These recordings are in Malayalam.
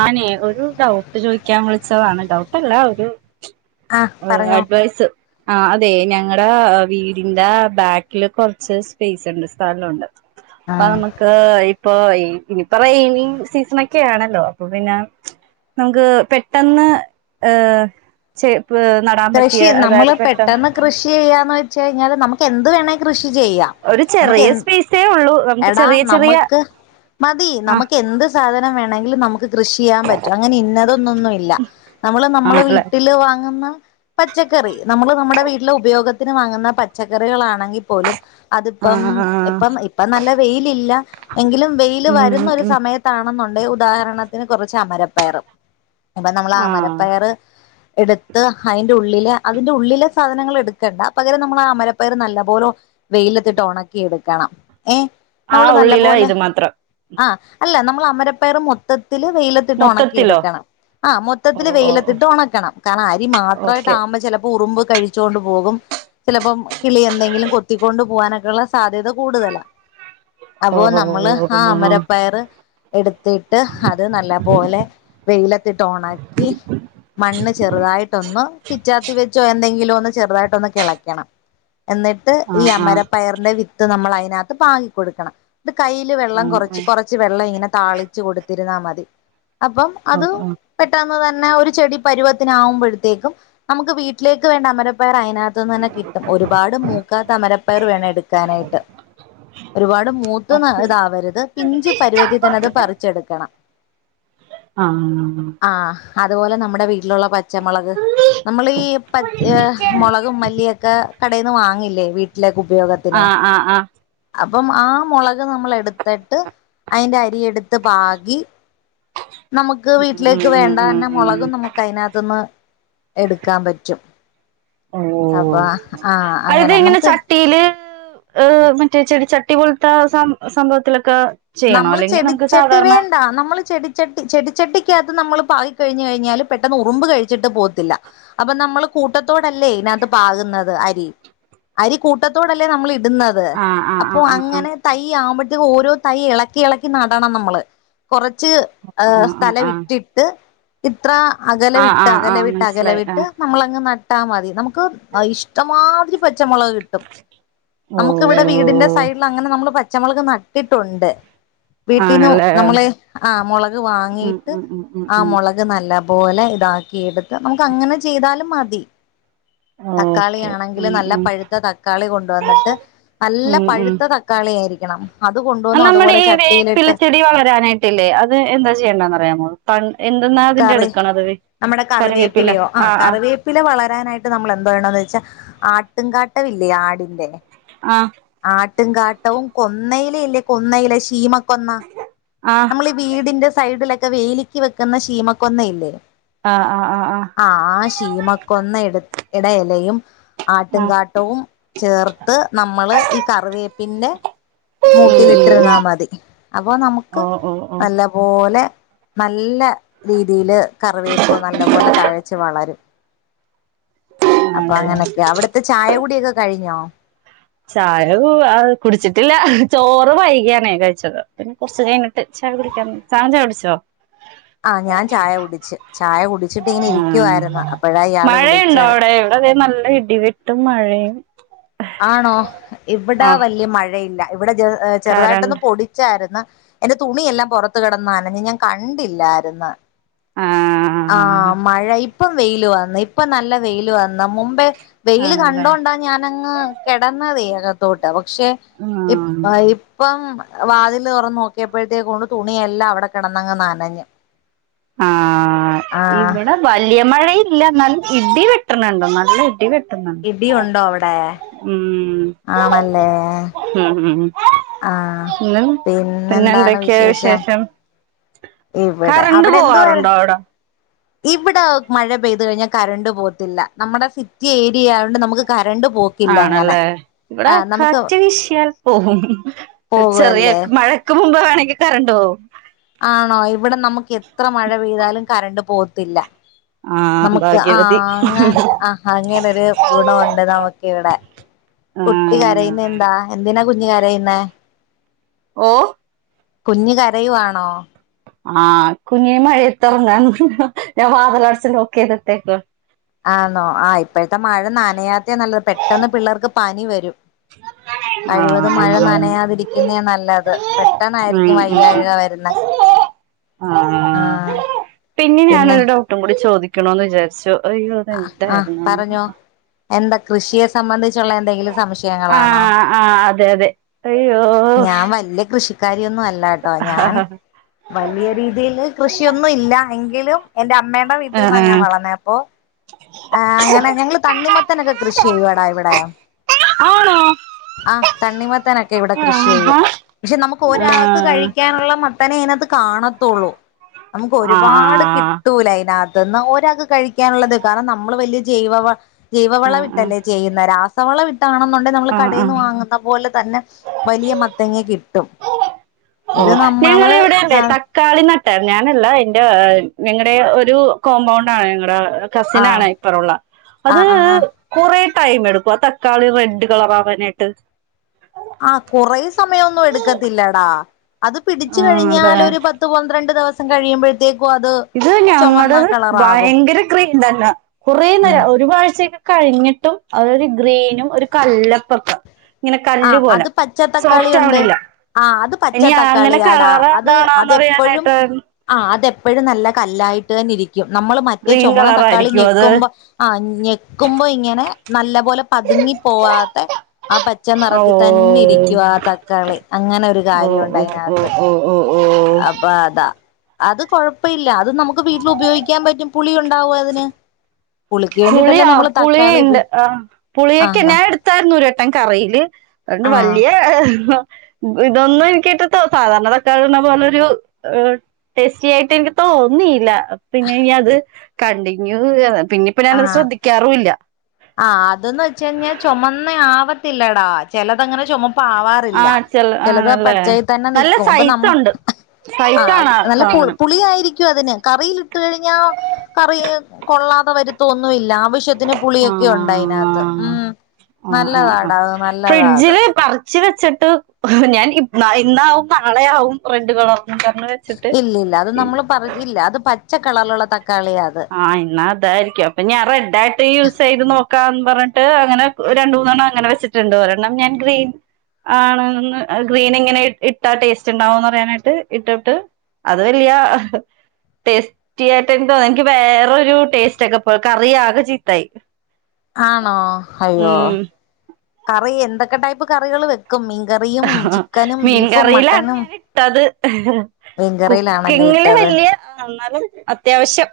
ആന്നേ ഒരു ഡൗട്ട് ചോയിക്കാൻ വിളിച്ചതാണ് ഡൗട്ടല്ല ഒരു ആഹ് ഏഹ് പറഞ്ഞോ അഡ്വൈസ് ആഹ് അതെ ഞങ്ങട വീടിന്റ ബാക്കില് കൊറച്ച് സ്പേസുണ്ട് സ്ഥലൊണ്ട് ആപ്പ ആഹ് നമുക്ക് ഇപ്പൊയി ഇനിപ്പ റയ്നീങ്ങ് സീസണെക്കെ അണല്ലോ. അപ പിന്നെ ച് നമ്ക്ക് പെട്ടെന്ന് ഏഹ് ചെ ഇപ്പ് നടാൻ പറ്റിയാ അതായത് പെട്ടെന്ന്. കൃഷിയെയ്യാന്ന് വെച്ച് കഴിഞ്ഞാല് നമുക്ക് എന്ത് വേണേ കൃഷി ചെയ്യാ ഒരു നമക്ക് ചെറിയ എന്ത്‌ സ്പേസേ ഉള്ളൂ നമുക്ക് എടാ ചെറിയ ചെറിയ നമ്മക്ക് മതി ആ നമ്മക്ക് എന്ത് സാധനം വേണെങ്കിലും നമ്മക്ക്. കൃഷി ചെയ്യാൻ പറ്റും അങ്ങനെ ഇന്നതൊന്നൊന്നുല്ല നമ്മള് നമ്മളെ ആണല്ലേ വീട്ടില് വാങ്ങുന്ന പച്ചക്കറി നമ്മെള് നമ്മുടെ വീട്ടിലെ ഉപയോഗത്തിന് വാങ്ങുന്ന പച്ചക്കറികളാണെങ്കി പോലും. അതിപ്പം ആഹ് ആഹ് ഇപ്പം ഇപ്പം നല്ല വെയിലില്ല എങ്കിലും വെയില് ഉം വരുന്ന ഒരു ഉം സമയത്ത് കാണുന്നുണ്ടേ ഉദാഹരണത്തിന് കൊറെച്ച് അമരപ്പയറ് അപ്പ നമ്മെള ആ അമരപ്പയറ്. എടുത്ത് അതിൻ്റെ ഉള്ളിലെ, അതിന്റെ ഉള്ളിലെ സാധനങ്ങൾ എടുക്കണ്ട. പകരം നമ്മൾ ആ അമരപ്പയർ നല്ല പോലെ വെയിലത്തിട്ട് ഒണക്കി എട്ക്കണം ഏ? ആ അവള് നല്ല ഉള്ളില പോലെ ഇത് മാത്രം ആഹ അല്ല നമ്മൾ അമര പയറ് മൊത്തത്തില് വെയില ഒണക്കി മൊത്തത്തിലോ എടുക്കണം ആഹ് ഓ മൊത്തത്തിൽ ഓ വെയിലത്തിട്ട് ഉണക്കണം കാരണം അരി മാത്ര ഓക്കെ പ ചെലപ്പോ ഉറുമ്പ് കഴിച്ചോണ്ട് പോകും ചിലപ്പം കിളി എന്തെങ്കിലും കൊത്തിക്കൊണ്ട് പോകാനൊക്കെള്ള സാധ്യത കൂടുതലാ. ഓ അപ്പൊ നമ്മള് ആഹ് ഓ അമരപ്പയറ് എട് ത്തിട്ട് അത് നല്ല പോലെ വെയിലത്തിട്ട് ഒണക്കി മണ്ണ് ചെറ്തായിട്ടൊന്ന് പിച്ചാത്തി വെച്ചു തോ എന്തെങ്കിലും ഒന്ന് ചെറുതായിട്ടൊന്ന് കെളക്കണം എന്നിട്ട് ഈ ആഹ് ആഹ് അമരപ്പയറിന്റെ വി ത്ത് നമ്മൾ അതിനകത്ത് പാകി കൊടുക്കണം ഇത് കയ്യില് വെള്ളം ആഹ് കൊറച്ച് കൊറ ച്ചി വെള്ളം ഇങ്ങനെ താളിച്ചു കൊടുത്തിരുന്നാ മതി അപ്പം ആഹ് അത് ആഹ് പെട്ടെന്ന് തന്നെ ഒരു ചെടി പരുവത്തിന് ആവുമ്പഴത്തേക്കും നമുക്ക് വീട്ടിലേക്ക് വേണ്ട അമരപ്പയർ അതിനക ഇത് ന്നന്നെ കിട്ടും ഒരുപാട് മൂക്കാത്ത അമരപ്പയർ വേണം എടുക്കാനായിട്ട് ഒരുപാട് മൂത്ത് ന ഓക്കെ ഇതാവരുത് പിഞ്ചു പരുവത്തിൽ തന്നെ അത് പറിച്ചെടുക്കണം ആഹ് ആഹ് അതുപോലെ നമ്മടെ വീട്ടിലുള്ള പച്ചമുളക് നമ്മള് ഈ പച് ഏ മൊളകും മല്ലിയെക്കെ കടെന്ന് വാങ്ങില്ലേ വീട്ടിലേക്ക് ഉപയോഗത്തിന് ആഹ് ആഹ് ആഹ് അപ്പം ആഹ് മുളക് നമ്മൾ എടുത്തിട്ട് അയ്ന്റെ അരി എടുത്ത് പാകി നമുക്ക് ഉം വീട്ടിലേക്ക് ഉം ഉം വേണ്ടതന്നെ ഉം മൊളകും നമുക്ക് അയിനാത്തുന്ന് എടുക്കാൻ പറ്റും അപ്പോ ഓ ആഹ് അത് അങ്ങനെ ഇങ്ങനെ നമുക്ക് ചട്ടിയില് ഈഹ് മറ്റേ ചെടിച്ചട്ടി പോലത്തെ സം സംഭവത്തിലൊക്കെ ചെയ്യണോ നമ്മള് അല്ലെങ്കിൽ നമുക്ക് ചെടിച്ചട്ടി സാധാരണ വേണ്ട നമ്മള് ചെടി ചട്ടി ചെടിച്ചട്ടിക്കകത്ത് നമ്മള് പാകി കഴിഞ് കഴിഞ്ഞാല് പെട്ടെന്ന് ഉറുമ്പ് കഴിച്ചിട്ട് പോകത്തില്ല അപ്പൊ നമ്മള് കൂട്ടത്തോടല്ലേ ഇതിനകത്ത് പാകുന്നത് അരി അരി കൂട്ടത്തോടല്ലേ നമ്മൾ ഇട്ന്നത് ആഹ് ആഹ് അപ്പൊ ആഹ് അങ്ങനെ തൈ ആവുമ്പഴ്ത്തേക്കും ഓരോ തൈ എളക്കി എളക്കി നടണം നമ്മള് കൊറച്ച് ഏഹ് ആഹ് ആഹ് ആഹ് സ്ഥലം ആഹ് ഇട്ടിട്ട് ഇത്ര ആഹ് ആഹ് അകലവിട്ട് ആഹ് ആഹ് അകലവിട്ട് മനസ്സിലായി അകലവിട്ട് ആഹ് നമ്മളങ്ങ് ന നട്ടാ മതി നമുക്ക് ഇഷ്ടമാതിരി പച്ചമുളക് കിട്ടും നമുക്ക് ഇവിടെ വീടിന്റെ സൈഡിൽ അങ്ങനെ നമ്മള് പച്ചമുളക് നട്ടിട്ടുണ്ട് വീട്ടീന്ന് ആണല്ലേ നമ്മള് ആ മുളക് ഉം വാങ്ങിയിട്ട് ഉം ഉം ഉം ആ ഉം മുള നല്ല പോലെ ഇതാക്കി എട്ത്ത് മ്ക്ക അത് അങ്ങനെ ചെയ്താലും മതി. തക്കാളി ഓക്കെ ആണെങ്കിൽ ഉം നല്ല ഉം പഴുത്ത തക്കാളി കൊണ്ടുവന്ന്ട്ട് നല്ല ഉം പഴുത്ത ത കളിയായിരിക്കണം അ അല്ല മ്മടെ ഈ വേപ്പിലച്ചെടി വളരാനായിട്ടില്ലേ അത് എന്താ ചെയ്യേണ്ടന്നറിയാമോ തൺ എന്തെന്നാ അതിന്റെ കറി എടുക്കണത് കറിവേപ്പില ആ ആ പ്പില വളരാനായിട്ട് നമ്മളെന്ത്‌ ചെയ്യണംന്ന് വെച്ചാ ആട്ടും കാട്ടല്ലേ ആടിന്റെ ആഹ് ആട്ടും കാട്ടവും കൊന്നയില ഇല്ലേ കൊന്നയില ശീമക്കൊന്ന ആഹ് നമ്മളീ വീടിന്റെ സൈഡിലൊക്കെ വേലിക്ക് വെക്കുന്ന ശീമക്കൊന്ന ഇല്ലേ ആഹ് ആഹ് ആഹ് ആഹ് ആ ശീമ കൊന്ന എടത് എടെ എലയും ആ ആട്ട്ങ്ങാട്ടവും ചേർത്ത് നമ്മള് ഈ കറിവേപ്പിന്റെ ഉം ഉം മൂട്ടിലിട്ട്ര്ന്നാ ഉം മതി അപ്പൊ നമുക്ക് ഓ ഓ ഓ നല്ല പോലെ നല്ല രീതിയില് കറിവേപ്പ് നല്ല പോലെ തഴച്ച് വളരും അപ്പൊ ആണല്ലേ അങ്ങനൊക്കെയാ അവിടുത്തെ ചായ കുടിയൊക്കെ കഴിഞ്ഞോ? ചായ ആഹ് കുടിച്ചിട്ടില്ല ചോറ് വൈകിയാണേ കഴിച്ചത് പിന്നെ കുറച്ചു കഴിഞ്ഞ് ട്ട് ചായ കുടിക്കാന്ന്‌ താൻ ചായ കുടിച്ചോ? ആഹ് ഞാൻ ചായ കുടിച്ച് ചായ കുടിച്ചിട്ട് ഇങ്ങനെ ഇരിക്കുവായിരുന്നു അപ്പോഴാ ഇയാള് വിളിച്ച് ണ്ടോ അവിടെ ഇവിടെ ദേ നൽ ഇടിവെട്ടും മഴയും ആണോ ഇവിടെ ആ വലിയ മഴയില്ല ഇവിടെ ജ് ഏഹ് ചെറുതായിട്ടൊന്ന് കരണ്ട് പൊടി ച്ചായിരുന്ന് എന്റെ തുണിയെല്ലാം പുറത്ത് കിടന്ന് നനഞ്ഞ് ഞാൻ കണ്ടില്ലായിരുന്ന് ആ ആഹ് മഴ ഇപ്പം വെയില് വന്ന് ഇപ്പൊ നല്ല വെയില് വന്ന് മുമ്പേ വെയില് ആണല്ലേ കണ്ടോണ്ടാ ഞാനങ്ങ് കിടന്നതേ അകത്തോട്ട് പക്ഷേ ആഹ് ഇപ്പ ഇ ഇപ്പം വാതില് തുറന്ന് നോക്കിയപ്പോഴത്തേക്കുണ്ട് തുണിയെല്ലാം അവിടെ കിടന്നങ്ങ് നനഞ്ഞ് ആഹ് ആഹ് ഇവിടെ വലിയ മഴയില്ല എന്നാലും ഇടി വെട്ടണുണ്ട് നല്ല ഇടി വെട്ട് ഇടി ഉണ്ടോ അവിടെ ഉം ആണല്ലേ ഉം ഉം ആഹ് പിന്നെ പിന്നെ എന്തൊക്കെയാ വിശേഷം? ഇവിടെ കറന്റ് അവിടെ എന്തുവായിര് പോവാറുണ്ടോ അവിടെ? ഇവിടെ മഴ പെയ്ത് കഴിഞ്ഞാൽ കറണ്ട് പോകത്തില്ല നമ്മുടെ സിറ്റി ഏരിയായതുകൊണ്ട് നമ്മുക്ക് കറണ്ട് പോ ആണല്ലേ ഇവിടെ കാറ്റ് വീശിയാൽ പോകും ചെറിയ പോകല്ലേ മഴക് ക്ക് മുമ്പ് വേണമെങ്കിൽ കറണ്ട് പോവും ആണോ ഇവിടെ നമ്മുക്ക് എത്ര മഴ പെയ്താലും കറണ്ട് പോത്തില്ല ആഹ് നമ്മുക്ക് ഭാഗ്യവതി ആഹ് അങ്ങനെ ആഹ് അങ്ങനൊരു ഗുണമുണ്ട് നമ്മുക്ക് ഇവിടെ കുട്ടി കരയുന്ന ആഹ് എന്താ എന്തിനാ കുഞ്ഞ് കരയുന്നെ? ഓ കുഞ്ഞ് കരയുവാണോ? ആഹ് കുഞ്ഞിന് മഴയത്തിറങ്ങാൻ ഞാൻ വാതിലടച്ച് ലോക്ക് ചെയ്തിട്ടേക്കുവാ ആന്നോ ആഹ് ഇപ്പോഴത്തെ മഴ നനയാത്തെയാ നല്ലത് പെട്ടെന്ന് പിള്ളാർക്ക് പനി വരും [unintelligible] കഴിവതും മഴ ആഹ് ആഹ് നനയാതിരിക്കുന്നേ നല്ലത് ഉം പെട്ടെന്നായിരിക്കും ഉം വയ്യാഴിക വരുന്നേ [inaudible] ആഹ് പിന്നെ ഞാനൊരു ഡൗട്ടും കൂടി ചോദിക്കണന്ന് വിചാരിച്ചു അയ്യോ അത് ആഹ് എന്തായിരുന്നെന്നാ പറഞ്ഞോ എന്താ കൃഷിയ സംബന്ധിച്ചുള്ള എന്തെങ്കിലും സംശയങ്ങളാണോ ആഹ് ആഹ് അതെ അതെ അയ്യോ ഞാൻ വല്യ കൃഷി കാരിയൊന്നും അല്ലാട്ടോ ഞാൻ വലിയ രീതിയില് കൃഷിയൊന്നും ഇല്ല എങ്കിലും എന്റെ അമ്മേടെ വീട്ടിന്നാ ഞാൻ ആഹ് വളർന്നെ അപ്പോ ആഹ് അങ്ങനെ ഞങ്ങള് തണ്ണിമത്തനൊക്കെ കൃഷി ചെയ്യുടാ ഇവിടെ ആണോ ആഹ് തണ്ണിമത്തനൊക്കെ ഇവിടെ കൃഷി ചെയ്യും ആഹാ പക്ഷെ നമ്മുക്ക് ആഹ് ഒരാൾക്ക് കഴിക്കാനുള്ള മത്തനേ അതിനകത്ത് കാണത്തുള്ളൂ നമ്മുക്ക് ആഹ് ഒരുപാട് ആഹ് കിട്ടൂല അതിനകത്ത്ന്ന് ഒരാൾക്ക് കഴിക്കാനുള്ളത് കാരണം നമ്മള് വലിയ ജൈവ ജൈവവള ആഹ് ഇട്ടല്ലേ ചെയ്യുന്നെ രാസവള ഇട്ടാണെന്നൊണ്ട് നമ്മള് ആഹ് കടയിന്ന് ആഹ് വാങ്ങുന്ന പോലെ തന്നെ വലിയ മത്തങ്ങ കിട്ടും ഇത് നമ്മള് ആഹ് [unintelligible] കാളിനട്ടാ ഞാനല്ല എന്റെ ഏഹ് ഞങ്ങടെ ഒരു കോമ്പൗണ്ടാണ് ഞങ്ങട ഏഹ് കസിനാണെ ആഹ് ഇപ്പറൊള്ള അത് ആഹ് ആഹ് കൊറെ ടൈം എടുക്കും ആ തക്കാളി റെഡ് കളർ ആവാനായിട്ട് ആഹ് കൊറെ സമയൊന്നും എടുക്കത്തില്ലടാ അത് പിടിച്ചു ആണല്ലേ കഴിഞ്ഞാല് ഒരു പത് പത്ത് പന്ത്രണ്ട് ദിവസം കഴിയുമ്പഴ്ത്തേക്കും അത് ഇത് ചുമന്ന ഞങ്ങടത് കളറാകും ഭയങ്കര ക്രീമ്ടെല്ലാ കൊറേ ഉം നേരം ഒരു [unintelligible] കഴിഞ്ഞിട്ടും അതൊരു ഗ്രീനും ഒരു കല്ലപ്പൊക്കെ ഇങ്ങനെ കല്ല് ആഹ് പോലെ അത് പച്ചത്തക്കാളി സോഫ്റ്റ് ഒണ്ട് ആവണില്ല ആഹ് അത് ഇനി അങ്ങനെ പച്ചത്തക്കാളിയാടാ കളർ അത് അതെപ്പഴും അതാണോന്നറിയാനായിട്ട് ആഹ് അതെപ്പഴും നല്ല കല്ലായിട്ട് തന്നെ ഇരിക്കും നമ്മള് മറ്റേ ഗ്രീൻ ചൊമന്ന തക്കാളി കളറായിരിക്കും അത് ഞെക്കുമ്പോ ആഹ് ഞെക്കുമ്പോ ഇങ്ങനെ നല്ല പോലെ പതുങ്ങി പോവാത്ത പച്ച ഓ നെറത്തി തന്നെ ഇരിക്കും ആ തക്കാളി അങ്ങനെ ഒരു ഓ കാര്യൊണ്ട് ഓ അതിനാത്ത് ഓ ഓ ഓ ഓ അപ്പൊ അതാ അത് കൊഴപ്പയില്ലാ അത് നമുക്ക് വീട്ടിൽ ഉപയോഗിക്കാൻ പറ്റും പുളി ഒണ്ടാവും അതിന് പുളിക്ക് വേണ്ടിട്ടല്ലേ പുളിയാ നമ്മള് പുളി തക്കാളി ഉപ ഇണ്ട് ആഹ് പുളിയൊക്കെ ആഹ് ഞാ എടുത്തായിരുന്നു ഒരുവട്ടം കറിയില് അതുകൊണ്ട് ആഹ് വല്യ ഇതൊന്നും എനിക്കെ [unintelligible] സാധാരണ തക്കാളി ഇടുന്ന പോലൊരു ഏഹ് ടേസ്റ്റി ആയിട്ട് എനിക്ക് തോന്നിയില്ലാ ആഹ് പിന്നെ ഇനി അത് കണ്ടിന്യൂ ഏഹ് പിന്നെപ്പ ഞാനത് ആഹ് ശ്രദ്ധിക്കാറുല്ലാ ആഹ് അതെന്ന് വെച്ച് കഴിഞ്ഞാ ചൊമന്ന ആവത്തില്ലടാ ചെലതണ്ട് ചൊമപ്പാവാ ആ ഇല്ലാ ചെല ചെലത് ആണല്ലേ പച്ചയ് തന്നെ നല്ല നിക്കും അപ്പ നമ്മ സൈസുണ്ട് ആഹ് സൈസാണ് ആ നല്ല പു സാധനം പുളിയായിരിക് ക്കും അതിന് കറീലിട്ട് കഴിഞ്ഞാ കറി കൊള്ളാതെ വരുത്തൊന്നുയില്ലാ ആവശ്യ വിശത്തിന് പുളിയൊക്കെ ഒണ്ട് അയിനാത്ത് ആഹ് ഉം ആഹ് നല്ലതാടാ നല്ലതാ അത് ച്ച് വെച്ചിട്ട് ഞാൻ ഇപ് ഇന്നാവും നാളെയാവും റെഡ് കളർന്നും പറഞ്ഞ് വെച്ചിട്ട് ഇല്ല ഇല്ല അത് നമ്മള് പറ ഇല്ല അത് പച്ചക്കളറിലുള്ള തക്കാളിയാ അത് ആഹ് ഇന്നാ അതായിരിക്കും അപ്പൊ ഞാൻ റെഡ് ആയിട്ട് യൂസ് ചെയ്ത് നോക്കാന്ന് പറഞ്ഞിട്ട് അങ്ങനെ രണ്ട് മൂന്നെണ്ണം അങ്ങനെ വെച്ചി ച്ചിട്ട്ണ്ട് ഒരെണ്ണം ഞാൻ ഗ്രീൻ ആണ്ന്ന് ഗ്രീൻ ഇങ്ങനെ ഇ ഇട്ടാ ടേസ്റ്റ് ഇണ്ടാവോന്ന് അറിയാനായിട്ട് ഇട്ടട്ട് അത് വെല്യ ടേസ്റ്റി ആയിട്ടെന്തോ [unintelligible] എനിക്ക് വേറൊരു ടേസ്റ്റ് ഒക്കെ പോലെ കറി ആകെ ചീത്തായി ആണോ അയ്യോ ഉം കറി എന്തൊക്കെ ടൈപ്പ് കറികള് വെക് ആഹ് മീൻകറിയിലാണ് മട്ടനും ഞാൻ ഇട്ടത് മീൻകറിയിലാണല്ലേ കുക്കിങ്ങില് ഇട്ടത് വെല്യ എന്നാലും അത്യാവശ്യം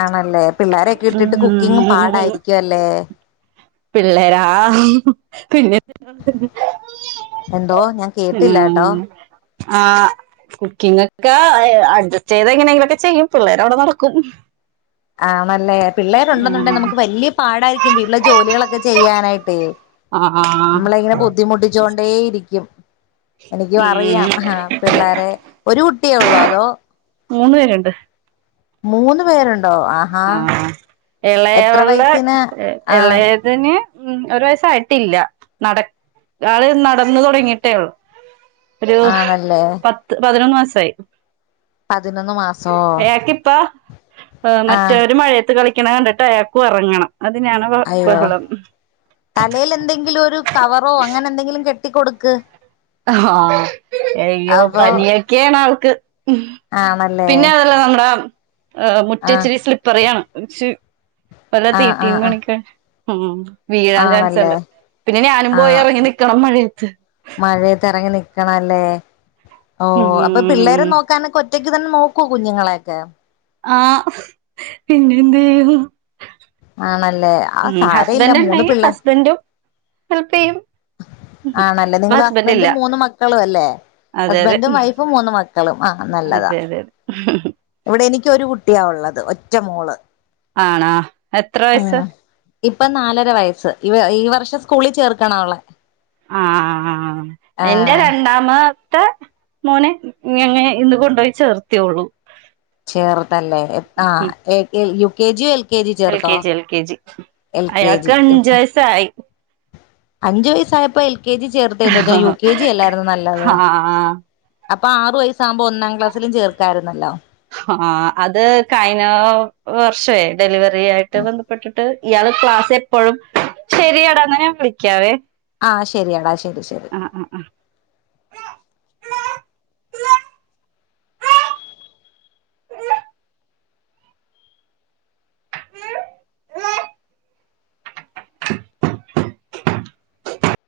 ആണല്ലേ പിള്ളേരെയൊക്കെ ഇട്ടിട്ട് കുക്കിംഗ് ഉം പാടായിരിക്കും അല്ലേ പിള്ളേരാ ആഹ് പിന്നെ എന്തോ ഞാൻ കേട്ടില്ലാട്ടോ ആഹ് ആഹ് കുക്കിങ്ങൊക്കെ അയ് അഡ്ജസ്റ്റ് ചെയ്ത് എങ്ങനെയെങ്കിലൊക്കെ ചെയ്യും പിള്ളേരവിടെ നടക്കും ആണല്ലേ പിള്ളേരൊണ്ടെന്നുണ്ടെ ഉം നമുക്ക് വല്യ പാടായിരിക്കും വീട്ടിലെ ജോലികളൊക്കെ ചെയ്യാനായിട്ടെ ആ ആ നമ്മളെ ഇങ്ങനെ ബുദ്ധിമുട്ടിച്ചോണ്ടേ ഇരിക്കും എനിക്കും ഉം അറിയാം ആഹ് പിള്ളേരെ ഒരു കുട്ടിയേ ഒള്ളോ അതോ? മൂന്ന് പേരുണ്ട് മൂന്ന് പേരൊ ആഹ് എത്ര എളയവളുടെ വയസ്സിന് ഏ ആ എളെ തിന് ഉം ഒരു വയസ്സായിട്ടില്ലാ നട ആള് നടന്ന് തൊടങ്ങിട്ടേള്ളു ഒരു ആണല്ലേ പത്ത് പതിനൊന്ന് മാസായി. പതിനൊന്ന് മാസോ? പ്പ ആ മറ്റവര് മഴയത്ത് കളിക്ക്ണ കണ്ടിട്ട് അയാക്കു എറങ്ങണം, അതിനാണ് അയ്യോ ബഹളം തലൽ എന്തെങ്കിലും ഒരു കവറോ അങ്ങനെ എന്തെങ്കിലും കെട്ടികൊട്ക്ക് ആഹ് അയ്യോ അപ്പൊ പനിയൊക്കെയാണ് അവക്ക് ഉം ആണല്ലേ പിന്നെ അതല്ല നമ്മുടെ ആഹ മുറ്റച്ചിരി സ്ലിപ്പറിയാണ്, ച് പല ആഹ് ആഹ് തീറ്റിയും ആഹ് കണിക്ക ഉം വീഴാൻ ആണല്ലേ ചാൻസ്ണ്ട്, പിന്നെ ഞാനും പോയി ഇറങ്ങി നിക്കണം മഴയത്ത് മഴയത്തിറങ്ങി നിക്കണല്ലേ ഓ അപ്പ പിള്ളേരെ ഉം നോ ക്കാൻ ഒറ്റയ്ക്ക് തന്നെ നോക്കോ കുഞ്ഞുങ്ങളെയൊക്കെ? ആഹ് പിന്നെന്തേയ്യും ആണല്ലേ ആ ഉം സാരയില്ല ഹസ്ബൻഡ് മൂന്ന് ഇണ്ടക്കി പിള്ളേ ഹസ്ബൻഡും ഹെൽപ്പയ്യും ആണല്ലേ, നിങ്ങള് ഹസ്ബൻഡും മൂന്നു മക്കളു അല്ലേ? അതെ അതെ ഹസ്ബൻഡും, വൈഫും, മൂന്നു മക്കളും ആഹ് നല്ലതാ. അതെ അതെ അതെ ഇവടെ എനിക്ക് ഒരു കുട്ടിയാള്ളത് ഒറ്റ മോള്. ആണോ എത്ര വയസ്സാ ഇപ്പ നാലര വയസ്സ് ഇ ഈ വർഷം സ്കൂളി ചേർക്കണോളെ. ആഹ് ആഹ് ഇന്റെ ആഹ് രണ്ടാമത്തെ മോനെ ഞങ്ങേ ഇന്ന് കൊണ്ടോയി ചേർത്തിയോള്ളു. ചേർതല്ലേ എ ആഹ് A K U K G ല് എൽ കെ ജി എൽ ചേർത്തോ? K G L L K G സായി അഞ്ചു വയസായപ്പോ എൽ കെ ജി ചേർത്ത് യു ആഹ് കെ ജി അല്ലായിരുന്നു നല്ലത്? ആഹ് അപ്പൊ ആറു വയസ്സ ആകുമ്പോ ഒന്നാം ക്ലാസിലും ചേർക്കാരുന്നല്ലോ? ആഹ് അത് കഴിഞ്ഞ വർഷേ ഡെലിവറി ആയിട്ട് ബന്ധപ്പെട്ടിട്ട് ഇയാള് ക്ലാസ് എപ്പോഴും ശരിയാടന്ന് ഞാൻ വിളിക്കാവേ. ആഹ് ശരിയടാ ശരി ശരി. ആഹ് ആഹ് ആഹ് [inaudible]